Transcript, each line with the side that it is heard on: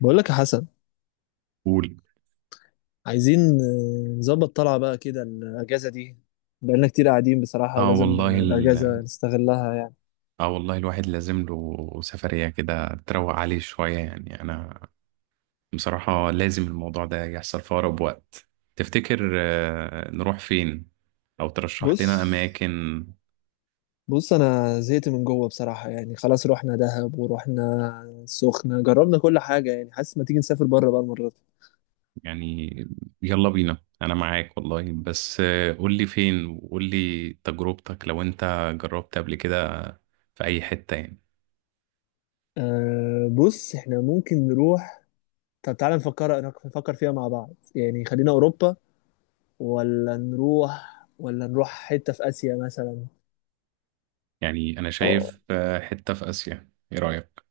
left: بقول لك يا حسن،
right: قول.
left: عايزين نظبط طلعة بقى كده الأجازة دي. بقالنا كتير قاعدين بصراحة،
right: اه
left: ولازم
right: والله ال...
left: الأجازة نستغلها يعني.
right: اه والله الواحد لازم له سفرية كده تروق عليه شوية، يعني انا بصراحة لازم الموضوع ده يحصل في اقرب وقت. تفتكر نروح فين؟ او ترشح
left: بص
right: لنا اماكن؟
left: بص، أنا زهقت من جوه بصراحة يعني. خلاص، رحنا دهب ورحنا السخنة، جربنا كل حاجة يعني. حاسس ما تيجي نسافر بره بقى المرة دي.
right: يعني يلا بينا، انا معاك والله، بس قول لي فين وقول لي تجربتك لو انت جربت قبل كده في اي حتة يعني.
left: أه بص احنا ممكن نروح. طب تعالى نفكر فيها مع بعض يعني. خلينا أوروبا ولا نروح حتة في آسيا مثلا.
right: يعني انا
left: اه
right: شايف حتة في اسيا، ايه رأيك؟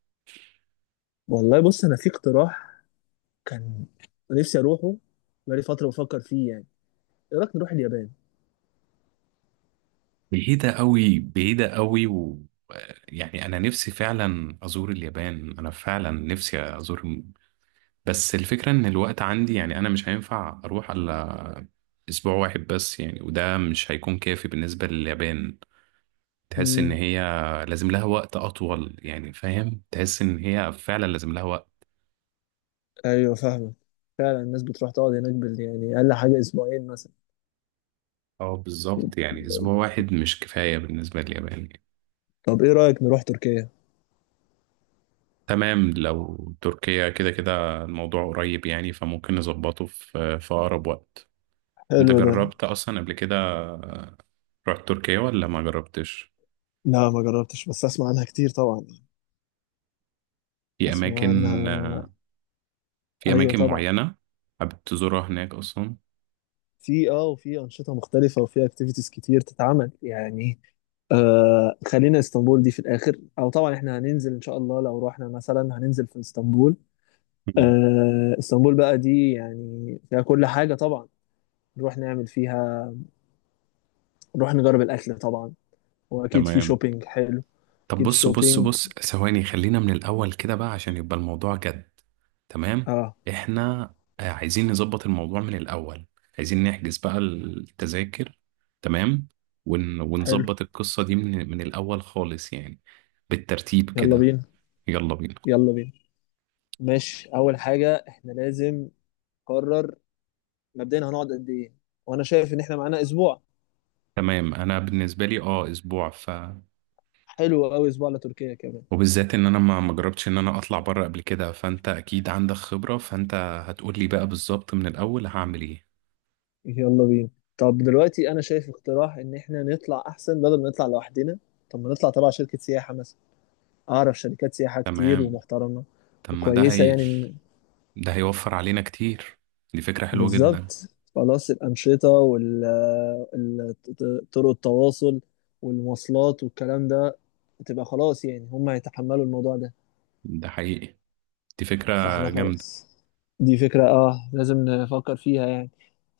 left: والله، بص أنا في اقتراح كان نفسي اروحه، بقالي فتره بفكر فيه يعني. ايه رايك نروح اليابان؟
right: بعيدة قوي، بعيدة قوي، و يعني أنا نفسي فعلا أزور اليابان، أنا فعلا نفسي أزور. بس الفكرة إن الوقت عندي، يعني أنا مش هينفع أروح إلا أسبوع واحد بس يعني، وده مش هيكون كافي بالنسبة لليابان. تحس إن
left: امم.
right: هي لازم لها وقت أطول يعني، فاهم؟ تحس إن هي فعلا لازم لها وقت.
left: ايوه فاهمك. فعلا الناس بتروح تقعد هناك بال يعني اقل حاجه اسبوعين مثلا.
right: اه بالظبط، يعني أسبوع واحد مش كفاية بالنسبة لليابان يعني.
left: طب ايه رايك نروح تركيا؟
right: تمام، لو تركيا كده كده الموضوع قريب يعني، فممكن نظبطه في أقرب وقت. انت
left: حلو ده.
right: جربت اصلا قبل كده؟ رحت تركيا ولا ما جربتش؟
left: لا ما جربتش، بس اسمع عنها كتير طبعا يعني.
right: في
left: اسمع
right: اماكن
left: عنها.
right: في
left: ايوه
right: اماكن
left: طبعا.
right: معينة؟ حابب تزورها هناك اصلا؟
left: في اه، وفي انشطه مختلفه وفي اكتيفيتيز كتير تتعمل يعني. آه خلينا اسطنبول دي في الاخر، او طبعا احنا هننزل ان شاء الله لو رحنا مثلا هننزل في اسطنبول.
right: مم.
left: آه اسطنبول بقى دي يعني فيها كل حاجه طبعا. نروح نعمل فيها، نروح نجرب الاكل طبعا، واكيد في
right: تمام.
left: شوبينج حلو.
right: طب
left: اكيد
right: بص بص
left: شوبينج.
right: بص ثواني، خلينا من الاول كده بقى عشان يبقى الموضوع جد. تمام،
left: اه
right: احنا عايزين نظبط الموضوع من الاول، عايزين نحجز بقى التذاكر، تمام،
left: حلو.
right: ونظبط القصة دي من الاول خالص، يعني بالترتيب
left: يلا
right: كده.
left: بينا
right: يلا بينا.
left: يلا بينا. ماشي، اول حاجه احنا لازم نقرر مبدئيا هنقعد قد ايه. وانا شايف ان احنا معانا اسبوع.
right: تمام، انا بالنسبه لي اسبوع ف.
left: حلو قوي، اسبوع لتركيا كمان.
right: وبالذات ان انا ما جربتش ان انا اطلع بره قبل كده، فانت اكيد عندك خبره، فانت هتقول لي بقى بالظبط من الاول هعمل ايه.
left: يلا بينا. طب دلوقتي انا شايف اقتراح ان احنا نطلع احسن، بدل ما نطلع لوحدنا، طب ما نطلع تبع شركه سياحه مثلا. اعرف شركات سياحه كتير
right: تمام.
left: ومحترمه
right: طب ما ده
left: وكويسه
right: هي،
left: يعني.
right: ده هيوفر علينا كتير، دي فكره حلوه جدا.
left: بالظبط. خلاص، الأنشطة وطرق التواصل والمواصلات والكلام ده تبقى خلاص يعني، هم هيتحملوا الموضوع ده.
right: ده حقيقي، دي فكره
left: فاحنا
right: جامده.
left: خلاص، دي فكرة اه لازم نفكر فيها يعني.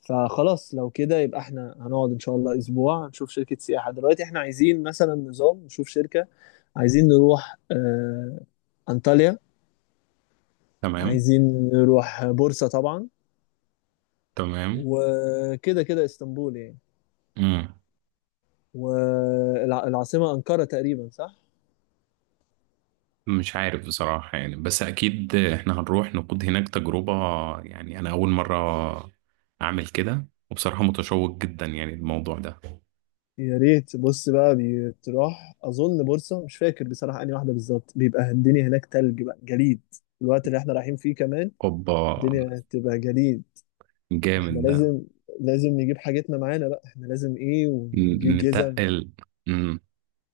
left: فخلاص لو كده يبقى احنا هنقعد ان شاء الله اسبوع، نشوف شركة سياحة دلوقتي. احنا عايزين مثلا نظام نشوف شركة. عايزين نروح انطاليا.
right: تمام.
left: عايزين نروح بورصة طبعا.
right: تمام.
left: وكده كده اسطنبول يعني.
right: امم
left: والعاصمة أنقرة تقريبا، صح؟
right: مش عارف بصراحه يعني، بس اكيد احنا هنروح نقود هناك تجربه، يعني انا اول مره اعمل كده وبصراحه متشوق جدا يعني الموضوع ده.
left: يا ريت. بص بقى، بتروح أظن بورصة، مش فاكر بصراحة أنهي واحدة بالظبط، بيبقى الدنيا هناك تلج بقى، جليد. الوقت اللي احنا رايحين فيه كمان
right: اوبا،
left: الدنيا هتبقى جليد.
right: جامد
left: احنا
right: ده.
left: لازم نجيب حاجتنا معانا بقى. احنا لازم ايه ونجيب جزم
right: نتقل. امم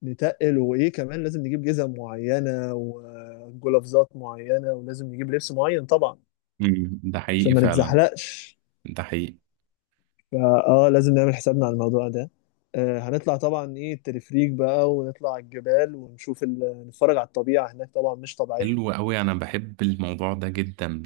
left: نتقل. وايه كمان، لازم نجيب جزم معينة وجلافزات معينة، ولازم نجيب لبس معين طبعا
right: أمم. ده حقيقي
left: عشان ما
right: فعلا.
left: نتزحلقش.
right: ده حقيقي.
left: فاه، لازم نعمل حسابنا على الموضوع ده. هنطلع طبعا ايه التلفريك بقى، ونطلع على الجبال ونشوف نتفرج على الطبيعة هناك طبعا، مش طبيعية.
right: حلو قوي، انا بحب الموضوع ده جدا،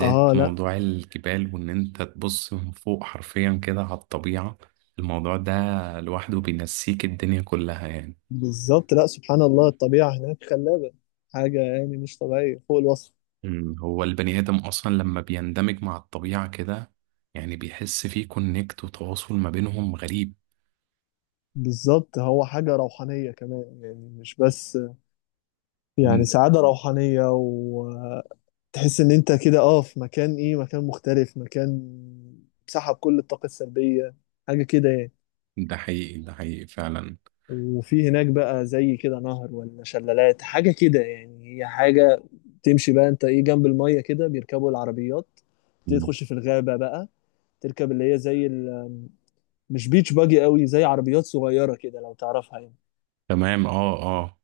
left: اه لا،
right: موضوع الجبال وان انت تبص من فوق حرفيا كده على الطبيعة. الموضوع ده لوحده بينسيك الدنيا كلها يعني.
left: بالظبط. لا سبحان الله، الطبيعة هناك خلابة، حاجة يعني مش طبيعية فوق الوصف.
right: أمم. هو البني ادم اصلا لما بيندمج مع الطبيعة كده، يعني بيحس فيه كونكت وتواصل ما بينهم غريب.
left: بالظبط. هو حاجة روحانية كمان يعني، مش بس يعني
right: أمم.
left: سعادة روحانية. وتحس ان انت كده اه في مكان، مكان مختلف، مكان سحب كل الطاقة السلبية، حاجة كده يعني.
right: ده حقيقي، ده حقيقي فعلا.
left: وفي هناك بقى زي كده نهر ولا شلالات حاجة كده يعني، هي حاجة. تمشي بقى انت ايه جنب المية كده، بيركبوا العربيات، تبتدي
right: أمم.
left: تخش في الغابة بقى. تركب اللي هي زي مش بيتش باجي قوي، زي عربيات صغيرة كده لو تعرفها يعني،
right: تمام. اه، اه.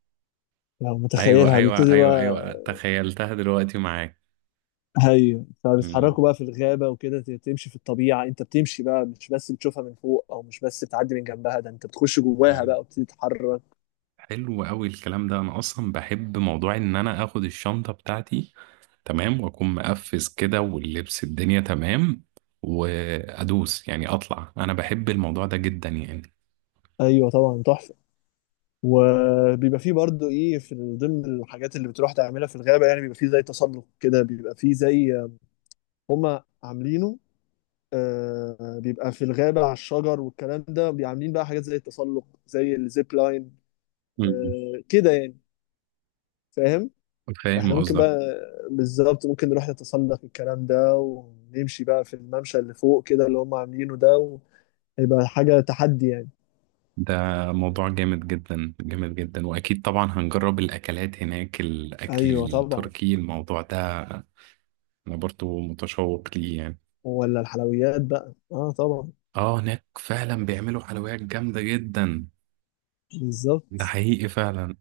left: لو
right: ايوه،
left: متخيلها.
right: ايوه،
left: بيبتدوا
right: ايوه،
left: بقى
right: ايوه، تخيلتها دلوقتي معاك.
left: هي،
right: مم.
left: فبيتحركوا بقى في الغابة وكده. تمشي في الطبيعة، انت بتمشي بقى، مش بس بتشوفها من فوق او مش بس بتعدي من جنبها، ده انت بتخش جواها
right: مم.
left: بقى وبتتحرك.
right: حلو قوي الكلام ده، انا اصلا بحب موضوع ان انا اخد الشنطه بتاعتي تمام، واكون مقفز كده واللبس الدنيا تمام، وادوس، يعني اطلع. انا بحب الموضوع ده جدا يعني.
left: ايوه طبعا، تحفة. وبيبقى فيه برضه ايه، في ضمن الحاجات اللي بتروح تعملها في الغابه يعني، بيبقى فيه زي تسلق كده، بيبقى فيه زي هما عاملينه. آه بيبقى في الغابه على الشجر والكلام ده، بيعملين بقى حاجات زي التسلق، زي الزيب لاين.
right: مم.
left: آه كده يعني، فاهم.
right: فاهم
left: فاحنا ممكن
right: قصدك.
left: بقى، بالظبط ممكن نروح نتسلق الكلام ده، ونمشي بقى في الممشى اللي فوق كده اللي هما عاملينه ده، ويبقى حاجه تحدي يعني.
right: ده موضوع جامد جدا، جامد جدا. واكيد طبعا هنجرب الاكلات هناك، الاكل
left: ايوه طبعا.
right: التركي الموضوع ده، انا برضو متشوق ليه يعني.
left: ولا الحلويات بقى اه، طبعا.
right: اه، هناك فعلا بيعملوا حلويات جامدة جدا. ده
left: بالظبط.
right: حقيقي فعلا.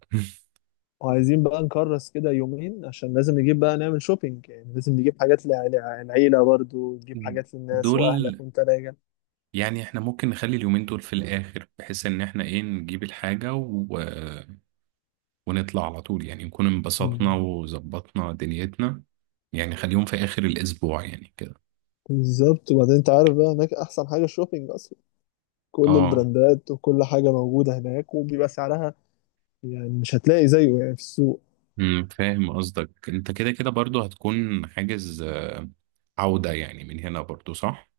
left: وعايزين بقى نكرس كده يومين، عشان لازم نجيب بقى نعمل شوبينج يعني، لازم نجيب حاجات العيلة برضو، نجيب حاجات للناس
right: دول.
left: وأهلك وأنت راجع.
right: يعني احنا ممكن نخلي اليومين دول في الآخر، بحيث ان احنا ايه نجيب الحاجة ونطلع على طول، يعني نكون انبسطنا
left: مم.
right: وظبطنا دنيتنا، يعني خليهم في آخر الأسبوع يعني كده.
left: بالظبط. وبعدين أنت عارف بقى هناك أحسن حاجة الشوبينج أصلا. كل
right: اه.
left: البراندات وكل حاجة موجودة هناك، وبيبقى سعرها يعني مش هتلاقي زيه يعني في السوق.
right: فاهم قصدك. انت كده كده برضو هتكون حاجز عودة يعني، من هنا برضو صح؟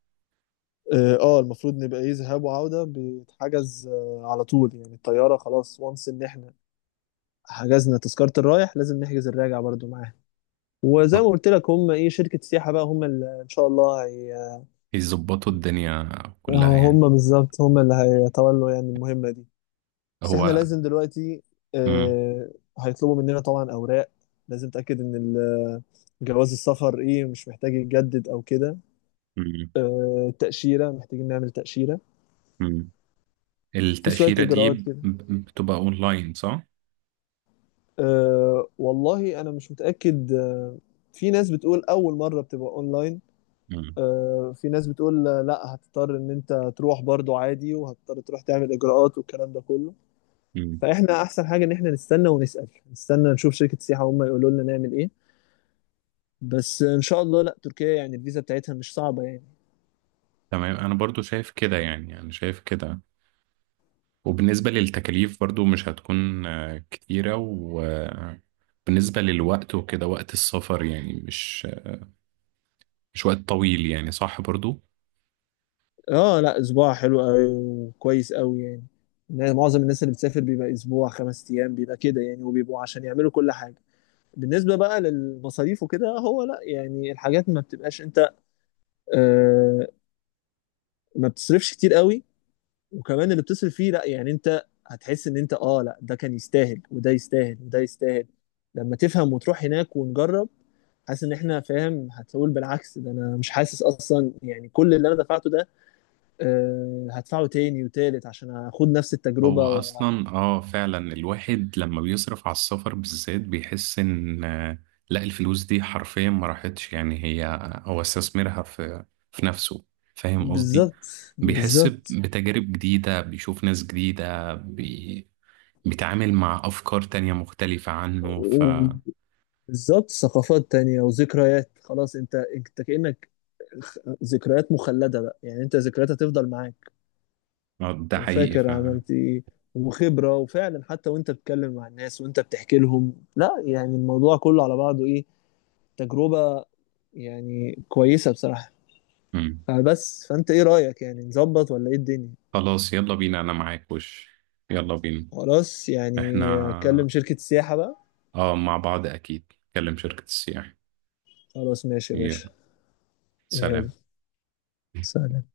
left: اه، المفروض نبقى ايه ذهاب وعودة، بيتحجز على طول يعني الطيارة خلاص. وانس ان احنا حجزنا تذكرة الرايح، لازم نحجز الراجع برضو معاها. وزي ما قلت لك، هم ايه شركة سياحة بقى، هم اللي ان شاء الله.
right: يظبطوا الدنيا كلها
left: هو
right: يعني،
left: هم بالظبط، هم اللي هيتولوا يعني المهمة دي. بس احنا
right: هو.
left: لازم دلوقتي
right: مم.
left: آه، هيطلبوا مننا طبعا أوراق. لازم تأكد إن جواز السفر إيه مش محتاج يتجدد أو كده.
right: مم.
left: التأشيرة، محتاجين نعمل تأشيرة،
right: مم.
left: في شوية
right: التأشيرة دي
left: إجراءات كده.
right: بتبقى اونلاين صح؟
left: والله أنا مش متأكد. في ناس بتقول أول مرة بتبقى أونلاين.
right: مم.
left: في ناس بتقول لا، هتضطر إن أنت تروح برضو عادي، وهتضطر تروح تعمل إجراءات والكلام ده كله.
right: مم.
left: فاحنا احسن حاجه ان احنا نستنى ونسال، نستنى نشوف شركه السياحه هم يقولوا لنا نعمل ايه. بس ان شاء الله لا، تركيا يعني الفيزا بتاعتها مش صعبه يعني.
right: تمام، انا برضو شايف كده، يعني انا شايف كده. وبالنسبة للتكاليف برضو مش هتكون كتيرة، وبالنسبة للوقت وكده وقت السفر، يعني مش وقت طويل يعني، صح برضو.
left: اه لا، اسبوع حلو قوي وكويس قوي يعني. يعني معظم الناس اللي بتسافر بيبقى اسبوع 5 ايام بيبقى كده يعني، وبيبقوا عشان يعملوا كل حاجه. بالنسبه بقى للمصاريف وكده، هو لا يعني الحاجات ما بتبقاش انت آه ما بتصرفش كتير قوي. وكمان اللي بتصرف فيه، لا يعني انت هتحس ان انت اه لا، ده كان يستاهل، وده يستاهل، وده يستاهل. لما تفهم وتروح هناك ونجرب، حاسس ان احنا فاهم هتقول بالعكس، ده انا مش حاسس اصلا يعني كل اللي انا دفعته ده آه هدفعه تاني وتالت عشان اخد نفس
right: هو
left: التجربة
right: اصلا فعلا الواحد لما بيصرف على السفر بالذات بيحس ان لا، الفلوس دي حرفيا ما راحتش، يعني هي هو استثمرها في نفسه. فاهم قصدي؟
left: بالظبط.
right: بيحس
left: بالظبط
right: بتجارب جديدة، بيشوف ناس جديدة، بيتعامل مع أفكار تانية مختلفة عنه، ف
left: وبالظبط ثقافات تانية وذكريات. خلاص انت كأنك ذكريات مخلدة بقى يعني، انت ذكريات هتفضل معاك
right: ده حقيقي
left: وفاكر
right: ف.
left: عملت ايه وخبرة. وفعلا حتى وانت بتتكلم مع الناس، وانت بتحكي لهم لا يعني، الموضوع كله على بعضه ايه تجربة يعني كويسة بصراحة.
right: مم.
left: فبس فانت ايه رأيك يعني، نظبط ولا ايه الدنيا؟
right: خلاص يلا بينا، أنا معاك، يلا بينا.
left: خلاص يعني، اكلم
right: احنا
left: شركة السياحة بقى.
right: اه مع بعض أكيد، كلم شركة السياحة.
left: خلاص ماشي يا
right: يلا،
left: باشا. يلا،
right: سلام.
left: سلام.